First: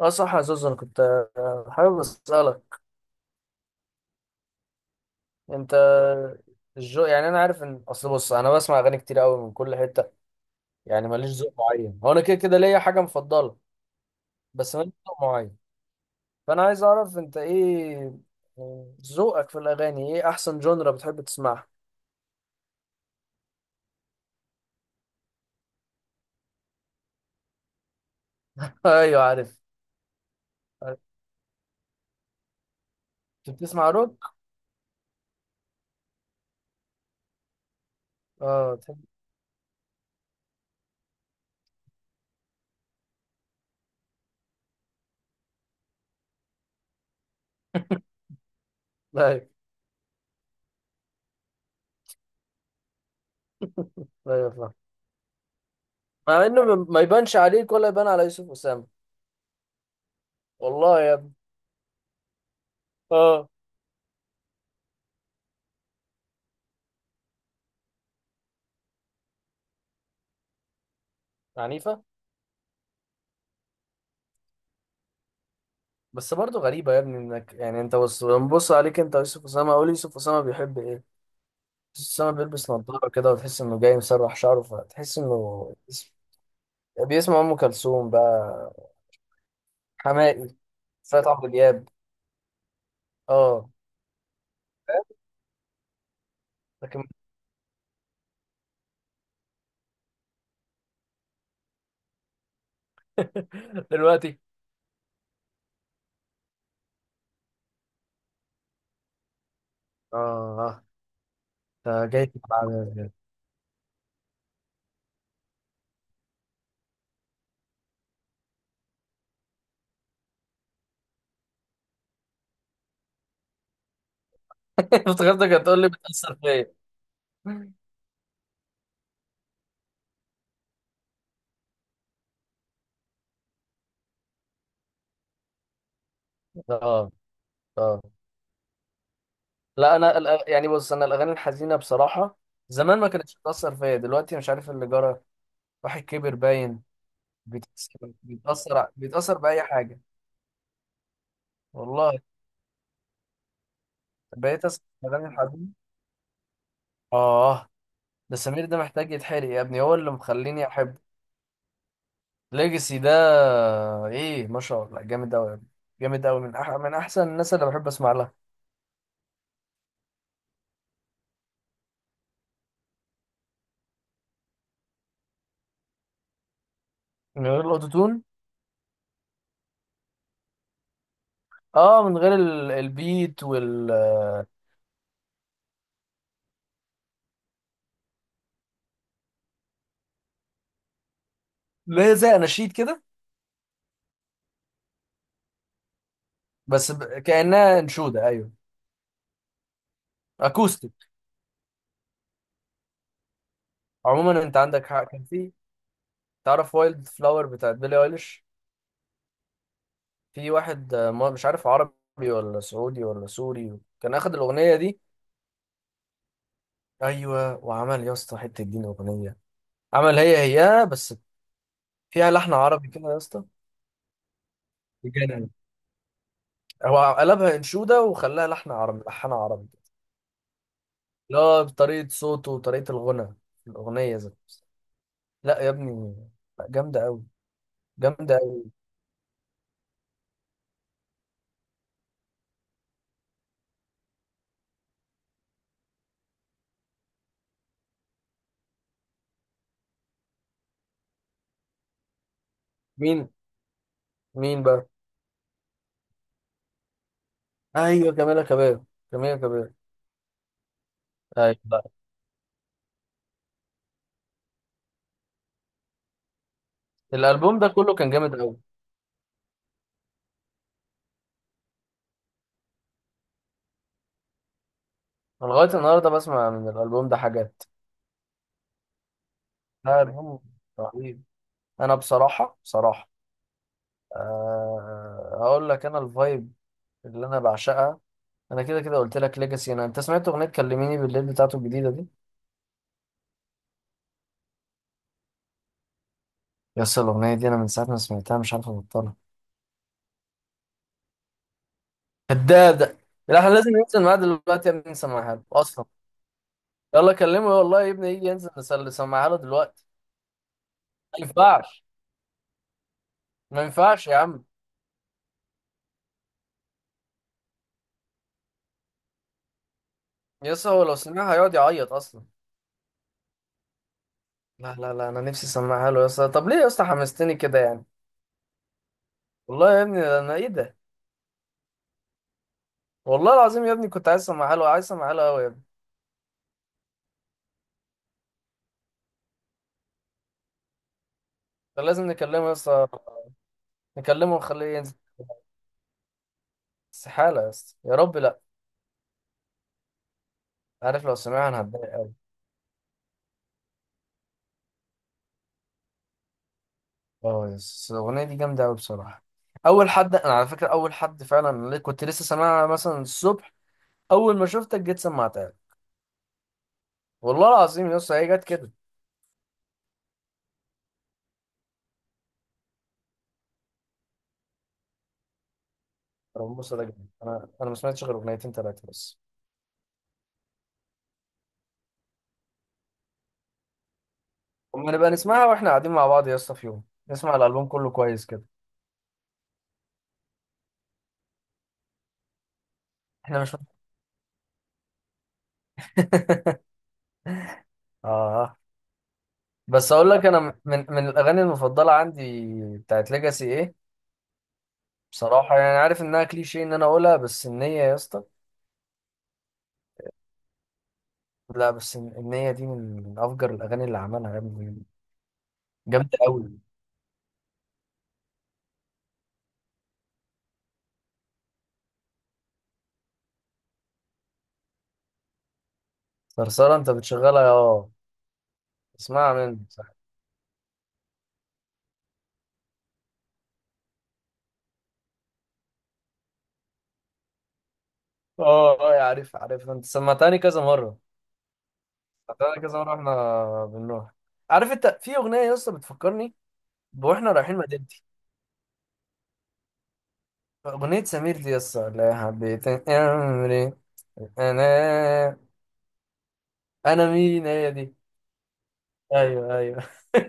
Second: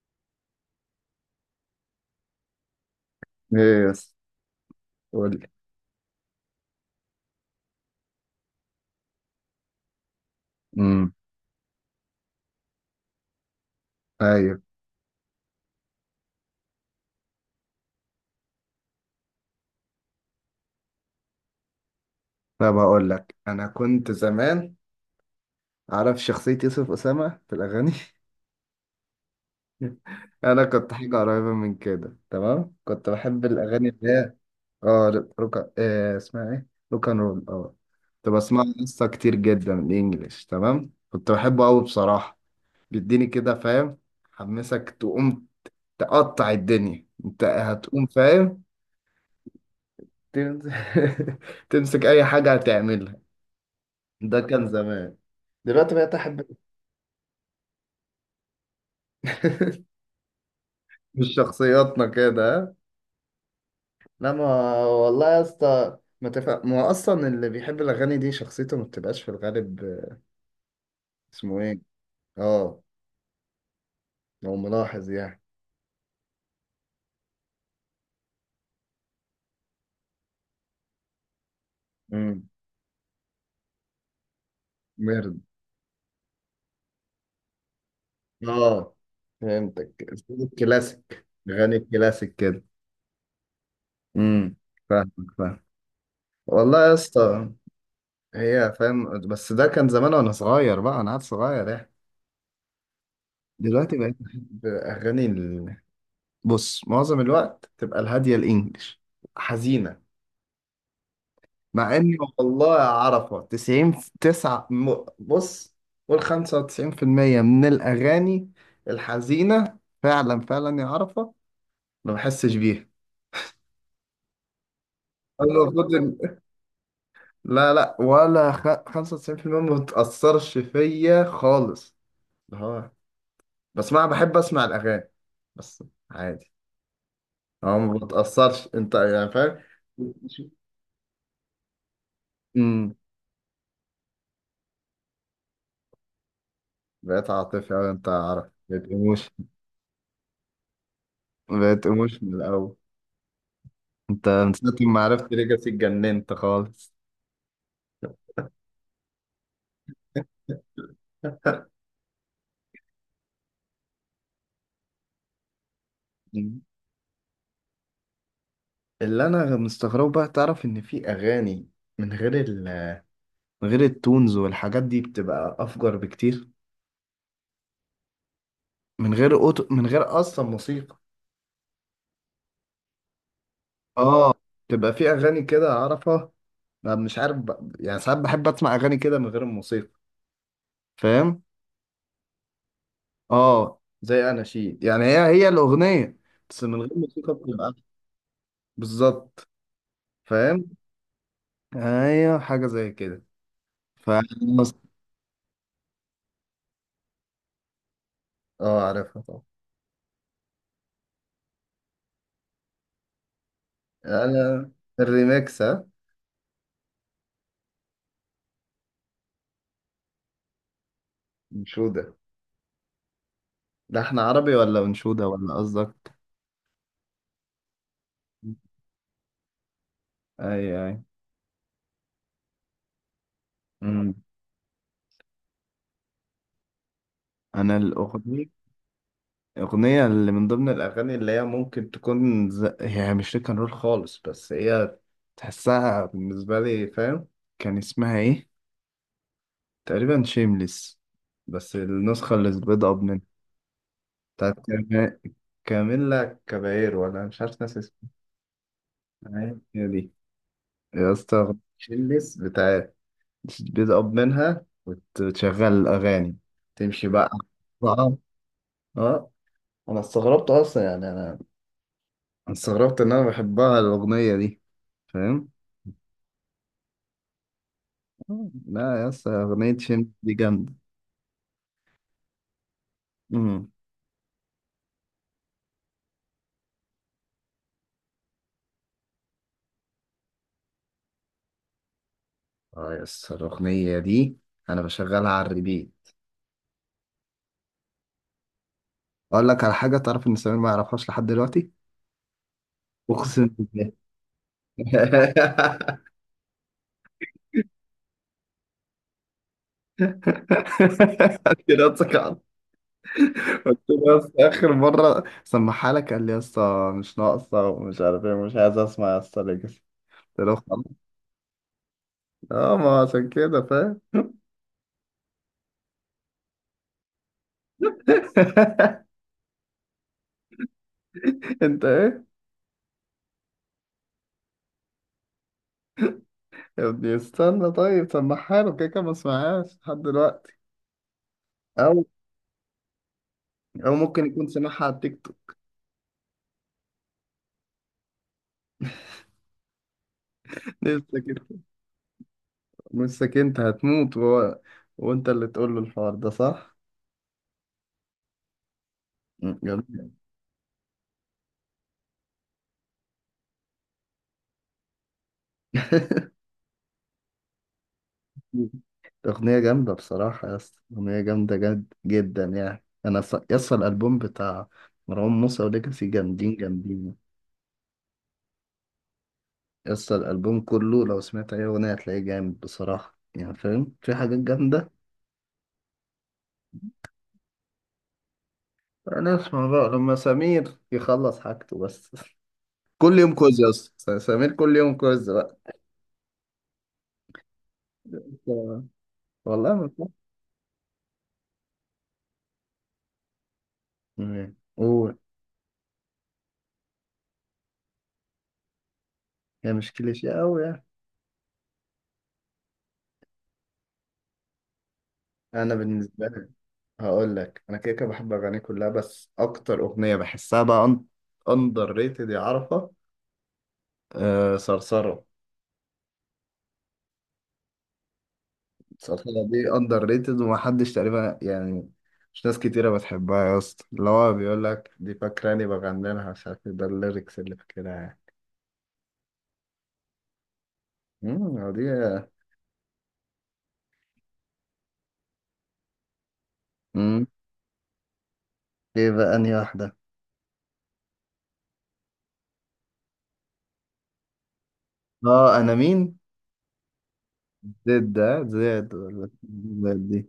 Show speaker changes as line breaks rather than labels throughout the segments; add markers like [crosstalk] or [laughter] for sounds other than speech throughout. اه، صح يا زوز. انا كنت حابب اسالك
ايه يس، قول لي.
انت الجو، يعني انا عارف ان اصل، بص انا بسمع اغاني كتير قوي من كل حته، يعني
امم.
ماليش ذوق معين، هو انا كده كده ليا حاجه مفضله،
ايوه.
بس ماليش ذوق معين. فانا عايز اعرف انت ايه ذوقك في الاغاني، ايه احسن جونرا بتحب تسمعها؟
طب اقول لك، انا كنت زمان عارف شخصية يوسف أسامة في الأغاني.
[laughs] ايوه عارف.
[laughs] أنا كنت
عارف.
حاجة قريبة من كده، تمام. كنت بحب
انت
الأغاني
بتسمع
اللي هي
روك؟
اه روكا، إيه اسمها ايه، روك أند رول، اه. كنت بسمعها
اه بتحب.
لسه كتير جدا، الإنجليش، تمام. كنت بحبه أوي بصراحة. بيديني كده، فاهم. حمسك تقوم، تقطع الدنيا، أنت هتقوم، فاهم.
[laughs] ايوه
تمسك [laughs] تمسك أي حاجة هتعملها. ده
ايوه
كان
فاهم.
زمان، دلوقتي بقيت احب.
مع انه ما يبانش عليك ولا يبان على يوسف اسامه.
[laughs]
والله يا ابني.
مش شخصياتنا كده، ها؟
اه،
لا ما والله يا اسطى ما تفهم. ما هو اصلا اللي بيحب الاغاني دي شخصيته ما بتبقاش في الغالب. اسمه ايه؟
عنيفه.
اه، لو ملاحظ يعني.
بس برضه غريبة يا ابني انك، يعني انت بص بنبص عليك انت، يوسف اسامة، قول يوسف اسامة بيحب ايه؟ يوسف اسامة
امم،
بيلبس نضارة كده وتحس انه جاي مسرح شعره، فتحس
مرد.
انه بيسمع ام كلثوم بقى،
اه، فهمتك، اسلوب
حماقي،
الكلاسيك،
فات عبد
غني
الوهاب.
الكلاسيك كده.
اه
امم، فاهمك، فاهم. والله يا
لكن.
اسطى، هي فاهم، بس ده كان زمان وانا صغير بقى، انا عاد صغير يعني.
[laughs]
دلوقتي بقيت
دلوقتي.
باغاني، بص، معظم الوقت تبقى الهادية، الإنجليش، حزينة.
اه.
مع
ده
إن
جاي تبقى عامل
والله يا
إزاي؟
عرفة 90 9، بص، قول 95% من الأغاني الحزينة فعلا، فعلا يا عرفة ما بحسش بيها.
[laughs]
أنا
افتكرتك هتقول لي
المفروض
بتأثر
إن-
فيا.
لا لا، 95% ما بتأثرش فيا خالص، اللي هو، بس ما بحب أسمع الأغاني بس، عادي.
اه
أه، ما
اه.
بتأثرش، أنت يعني فاهم.
لا انا
[laughs]
يعني بص انا الاغاني الحزينة بصراحة
أمم.
زمان ما كانتش بتأثر فيا، دلوقتي مش عارف اللي جرى. واحد كبر باين.
بقيت عاطفي أوي،
بتأثر
أنت عارف، بقيت
بيتأثر
إيموشن،
بيتأثر بأي حاجة.
بقيت
والله،
إيموشن من الأول. أنت من
بقيت
ساعة
أسمع
ما
أغاني
عرفت ليجاسي
الحزين.
اتجننت خالص.
آه، ده سمير ده محتاج يتحرق يا ابني، هو اللي مخليني أحبه.
[laughs]
ليجاسي ده إيه، ما شاء الله، جامد أوي يا ابني. جامد أوي، من
مم.
أح من أحسن الناس اللي بحب أسمع لها.
اللي أنا مستغربه بقى، تعرف إن في أغاني من غير من غير التونز والحاجات دي بتبقى أفجر بكتير،
من غير الأوتوتون.
من غير أوتو، من غير أصلا موسيقى.
آه، من غير البيت وال.
آه، تبقى في أغاني كده أعرفها. أنا مش عارف يعني ساعات بحب أسمع أغاني كده من غير الموسيقى، فاهم؟
اللي هي زي أناشيد كده.
آه، زي أناشيد يعني، هي هي الأغنية بس من غير
بس
موسيقى بتبقى
كأنها
أحلى.
أنشودة، أيوه.
بالظبط، فاهم.
أكوستيك.
ايوه، حاجه زي كده. ف،
عموما أنت عندك حق، كان في. تعرف وايلد فلاور بتاعت بيلي أيليش؟
اه، عارفها طبعا.
في واحد مش عارف عربي ولا سعودي ولا سوري، كان اخد
انا
الاغنيه دي،
الريميكس، ها.
ايوه، وعمل يا اسطى حته دين اغنيه. عمل هي بس
انشوده.
فيها لحن عربي كده يا اسطى،
ده احنا عربي ولا انشوده،
بجد.
ولا قصدك؟
هو قلبها انشوده، وخلاها لحن عربي، لحنها عربي.
اي اي.
لا، بطريقه صوته وطريقه الغنى في
امم،
الاغنيه ذات نفسها. لا يا ابني، لا، جامده قوي،
انا
جامده
الاغنيه
قوي.
الاغنيه اللي من ضمن الاغاني، اللي هي هي مش روck and رول خالص، بس هي تحسها بالنسبه لي، فاهم. كان اسمها ايه، تقريبا شيمليس، بس النسخه اللي بيض اب منها
مين؟
بتاعت
مين بقى؟
كام- كاميلا كابايرو، ولا مش عارف ناس.
ايوه جميله كباب، جميله
تمام،
كباب.
هي دي. يا اسطى
ايوه.
شلس بتاع، بتقب منها وتشغل الأغاني، تمشي بقى.
الالبوم ده كله كان
بقى،
جامد قوي.
اه، أنا استغربت أصلا يعني أنا استغربت إن أنا بحبها الأغنية دي، فاهم؟
انا لغايه النهارده بسمع من الالبوم ده حاجات.
آه، لا يا اسطى، أغنية
لا
شمس دي
الهم،
جامدة.
رهيب. انا بصراحه بصراحه،
أمم.
أه هقول لك انا الفايب اللي انا بعشقها. انا كده كده قلت لك ليجاسي. انا انت سمعت اغنيه كلميني بالليل بتاعته الجديده دي؟
اه، يا اسطى الأغنية دي أنا بشغلها على الريبيت.
يا اسطى الاغنيه دي انا من ساعه ما سمعتها مش عارف ابطلها.
أقول لك على حاجة، تعرف إن سمير ما يعرفهاش لحد دلوقتي؟
كدابه. لا
أقسم
احنا لازم
بالله.
ننزل معاه دلوقتي يا ابني نسمعها له اصلا.
[laughs]
يلا كلمه والله يا ابني يجي ينزل نسمعها له دلوقتي. ما
[laughs]
ينفعش،
كده.
ما
قلت
ينفعش
له،
يا
بس
عم.
اخر مره سمعها لك قال لي يا اسطى مش ناقصه ومش عارف ايه، مش عايز اسمع يا اسطى ليجاسي. قلت
يا
له
اسطى هو لو
خلاص.
سمعها هيقعد يعيط اصلا.
اه، ما عشان كده، فاهم.
لا انا نفسي اسمعها له يا اسطى. طب ليه يا اسطى حمستني كده يعني.
[laughs]
والله يا ابني انا، ايه ده.
انت ايه.
والله العظيم يا ابني كنت عايز اسمعها له، عايز اسمعها له قوي يا ابني.
يا ابني استنى، طيب سمعها له، كده كده ما سمعهاش لحد دلوقتي.
كان
او
لازم نكلمه يا اسطى،
او ممكن
نكلمه
يكون
ونخليه
سمعها على
ينزل.
التيك توك.
استحالة يا اسطى، يا رب لا.
[laughs]
عارف لو
لسه كده.
سمعها انا هتضايق قوي.
لسه كده انت هتموت، وهو وانت اللي تقول له الحوار ده، صح؟
اه يس، الاغنية دي جامدة قوي بصراحة.
م،
اول
جميل.
حد، انا على فكرة اول حد فعلا اللي كنت لسه سامعها مثلا الصبح، اول ما شفتك جيت سمعتها لي.
[laughs]
والله العظيم يا اسطى هي جت كده.
أغنية جامدة بصراحة يا اسطى، أغنية جامدة جد جدا يعني. أنا يا اسطى الألبوم بتاع مروان موسى وليجاسي
انا
جامدين،
بص ده جامد،
جامدين.
انا ما سمعتش غير اغنيتين ثلاثة بس.
يا اسطى الألبوم كله لو سمعت أي أغنية هتلاقيه جامد بصراحة، يعني فاهم في حاجات جامدة.
اما نبقى نسمعها واحنا قاعدين مع بعض يا اسطى في يوم، نسمع الالبوم كله كويس كده.
أنا أسمع بقى لما سمير يخلص حاجته بس. [laughs] كل يوم
احنا مش.
كوز يا اسطى، سمير كل يوم كوز بقى.
[laughs] اه.
والله
بس
ما.
اقول لك انا، من الاغاني المفضله عندي بتاعت ليجاسي، ايه؟
فاهم، قول.
بصراحه يعني عارف انها كليشيه ان انا اقولها، بس النيه يا اسطى.
هي مش كليشيه أوي يعني.
لا بس النيه دي من افجر الاغاني اللي عملها يا ابني.
أنا
جامده
بالنسبة
قوي.
لي، هقول لك انا كده كده بحب اغانيه كلها، بس اكتر اغنيه بحسها بقى اندر ريتد يا عرفه، آه، صرصره.
صرصره؟ انت بتشغلها، اه. اسمعها
صرصره
مني،
دي
صح؟
اندر ريتد، ومحدش تقريبا يعني، مش ناس كتيره بتحبها يا اسطى، اللي هو بيقول لك دي فاكراني بغني لها مش عارف إيه، ده الليركس اللي فاكرها يعني.
اه اه، يا عارف عارف، انت سمعتني كذا مره،
امم، هو دي.
سمعتني كذا مره واحنا بنروح. عارف انت في اغنيه يا اسطى بتفكرني
امم،
واحنا رايحين مدينتي؟
ايه بقى انهي واحده؟
اغنيه سمير دي يا اسطى، لا حبيت امري. انا،
اه، انا مين،
انا مين، هي دي.
زد، ده زد ولا
ايوه ايوه.
زد دي.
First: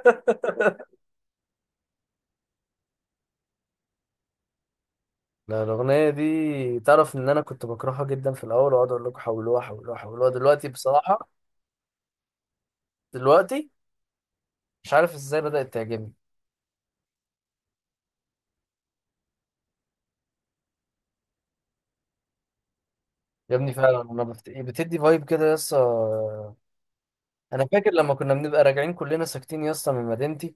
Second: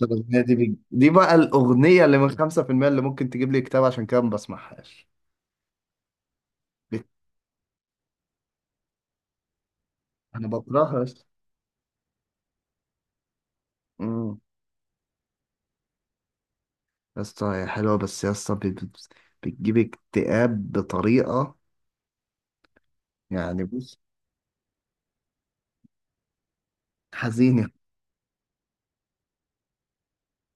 طب الأغنية دي بي... دي بقى الأغنية اللي من 5% اللي ممكن تجيب لي كتاب، عشان كده ما بسمعهاش.
لا الاغنيه دي، تعرف ان انا كنت بكرهها جدا في الاول واقعد اقول لكم حولوها حولوها حولوها،
انا
دلوقتي
بكرهها يا اسطى.
بصراحه، دلوقتي
امم،
مش عارف ازاي بدات تعجبني.
يا اسطى هي حلوه، بس يا اسطى بتجيب اكتئاب بطريقه،
يا
يعني
ابني
بص،
فعلا انا بتدي فايب كده يا اسطى. انا
حزينه.
فاكر لما كنا بنبقى راجعين كلنا ساكتين يا اسطى من مدينتي،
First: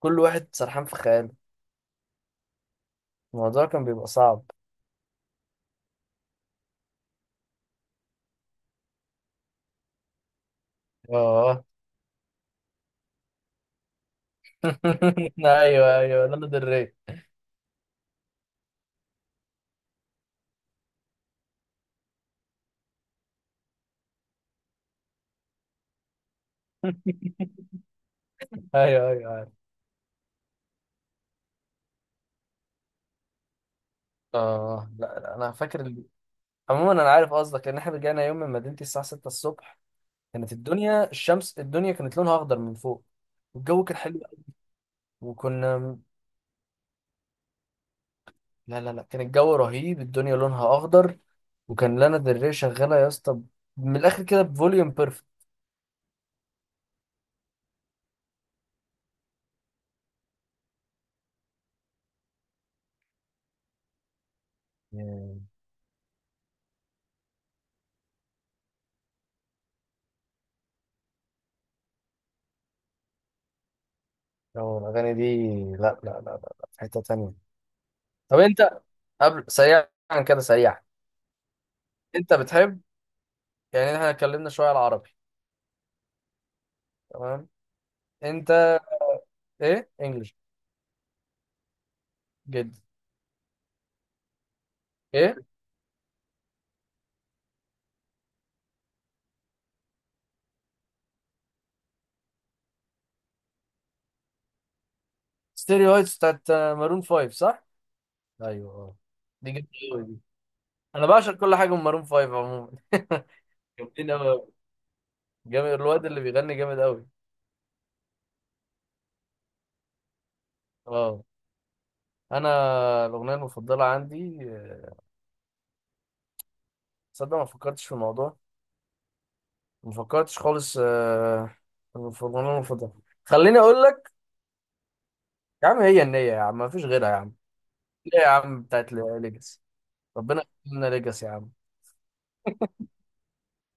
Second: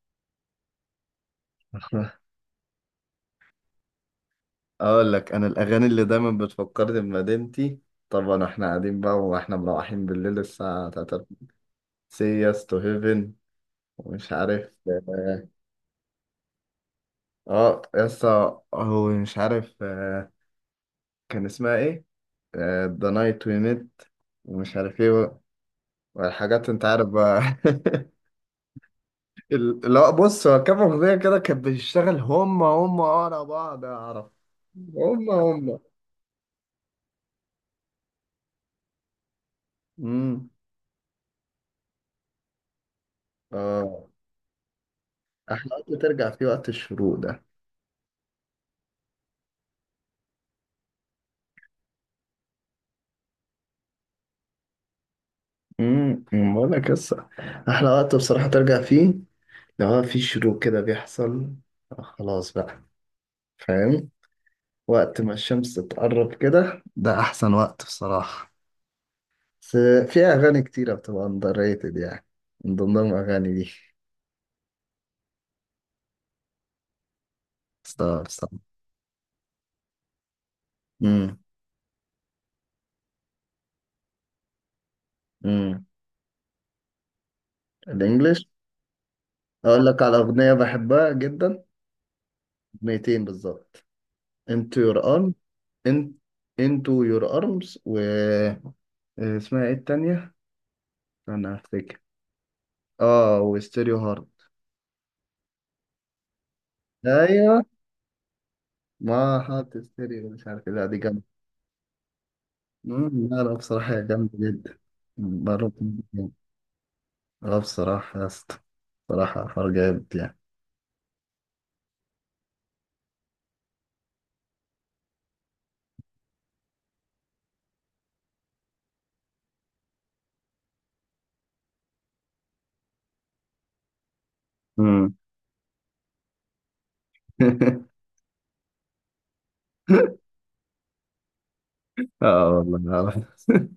كل واحد سرحان في خياله،
[laughs]
الموضوع كان بيبقى صعب.
اقول لك انا الاغاني اللي دايما بتفكرني بمدينتي، طبعا احنا قاعدين بقى واحنا مروحين بالليل الساعه 3،
اه.
سي يس تو هيفن، ومش عارف
[laughs]
اه،
ايوه ايوه، لانا دري.
آه، يا اسطى هو مش عارف، كان اسمها ايه، ذا نايت وي ميت، ومش عارف ايه، والحاجات انت عارف بقى.
[laughs]
[laughs]
ايوه ايوه ايوه.
لا، بص، هو كام أغنية كده كانت بتشتغل هم هم ورا بعض يا عرب،
اه لا
هم
لا، انا
هم.
فاكر. عموما انا عارف قصدك، لان احنا رجعنا يوم من مدينتي الساعه 6 الصبح.
امم،
كانت الدنيا، الشمس، الدنيا كانت لونها اخضر من فوق، والجو كان
اه،
حلو قوي،
احلى
وكنا.
وقت ترجع فيه، وقت الشروق ده.
لا لا لا، كان الجو رهيب، الدنيا لونها اخضر، وكان لانا دري ري شغاله يا اسطى، من الاخر كده بفوليوم بيرفكت
امم، أمم، بقول لك قصة، احلى وقت بصراحة ترجع فيه لو هو في شروق كده بيحصل. آه، خلاص بقى، فاهم. وقت ما
يعني.
الشمس تقرب كده، ده احسن وقت بصراحة. بس في اغاني كتيرة بتبقى اندر ريتد يعني، من ضمنهم اغاني دي،
أو الاغاني دي. لا، في حته تانية.
ستار
طب
ستار.
انت، قبل سريعا كده، سريعا،
امم.
انت بتحب، يعني احنا اتكلمنا شويه على العربي،
امم،
تمام،
الانجليش.
انت،
اقول
ايه
لك على
انجلش؟
اغنيه بحبها جدا،
جدا.
اغنيتين بالظبط: انتو يور ارم،
ايه؟
انت، انتو يور ارمز، و اسمها ايه التانية، انا افتكر، اه، وستيريو هارد.
ستيريوهايبس بتاعت مارون 5،
ايوه،
صح؟ ايوه اه.
ما
دي جامده
حاط
قوي دي.
ستيريو مش عارف إيه. لا دي
انا
جامده.
بعشق كل حاجه من مارون فايف عموما. [laughs]
لا لا بصراحه هي
جامدين
جامده
قوي.
جدا. مم،
جامد
برضه.
الواد اللي
جامدة.
بيغني جامد قوي.
اه بصراحه يا اسطى، بصراحه حوار جامد يعني.
اه. انا الاغنيه المفضله عندي تصدق ما فكرتش في الموضوع، ما فكرتش خالص في الاغنيه المفضله. خليني اقول لك،
مم.
يا عم هي النيه يا عم، ما فيش غيرها يا عم.
[laughs]
ليه يا عم، بتاعت ليجاسي. ربنا يخلينا ليجاسي يا عم.
اه والله أعرف.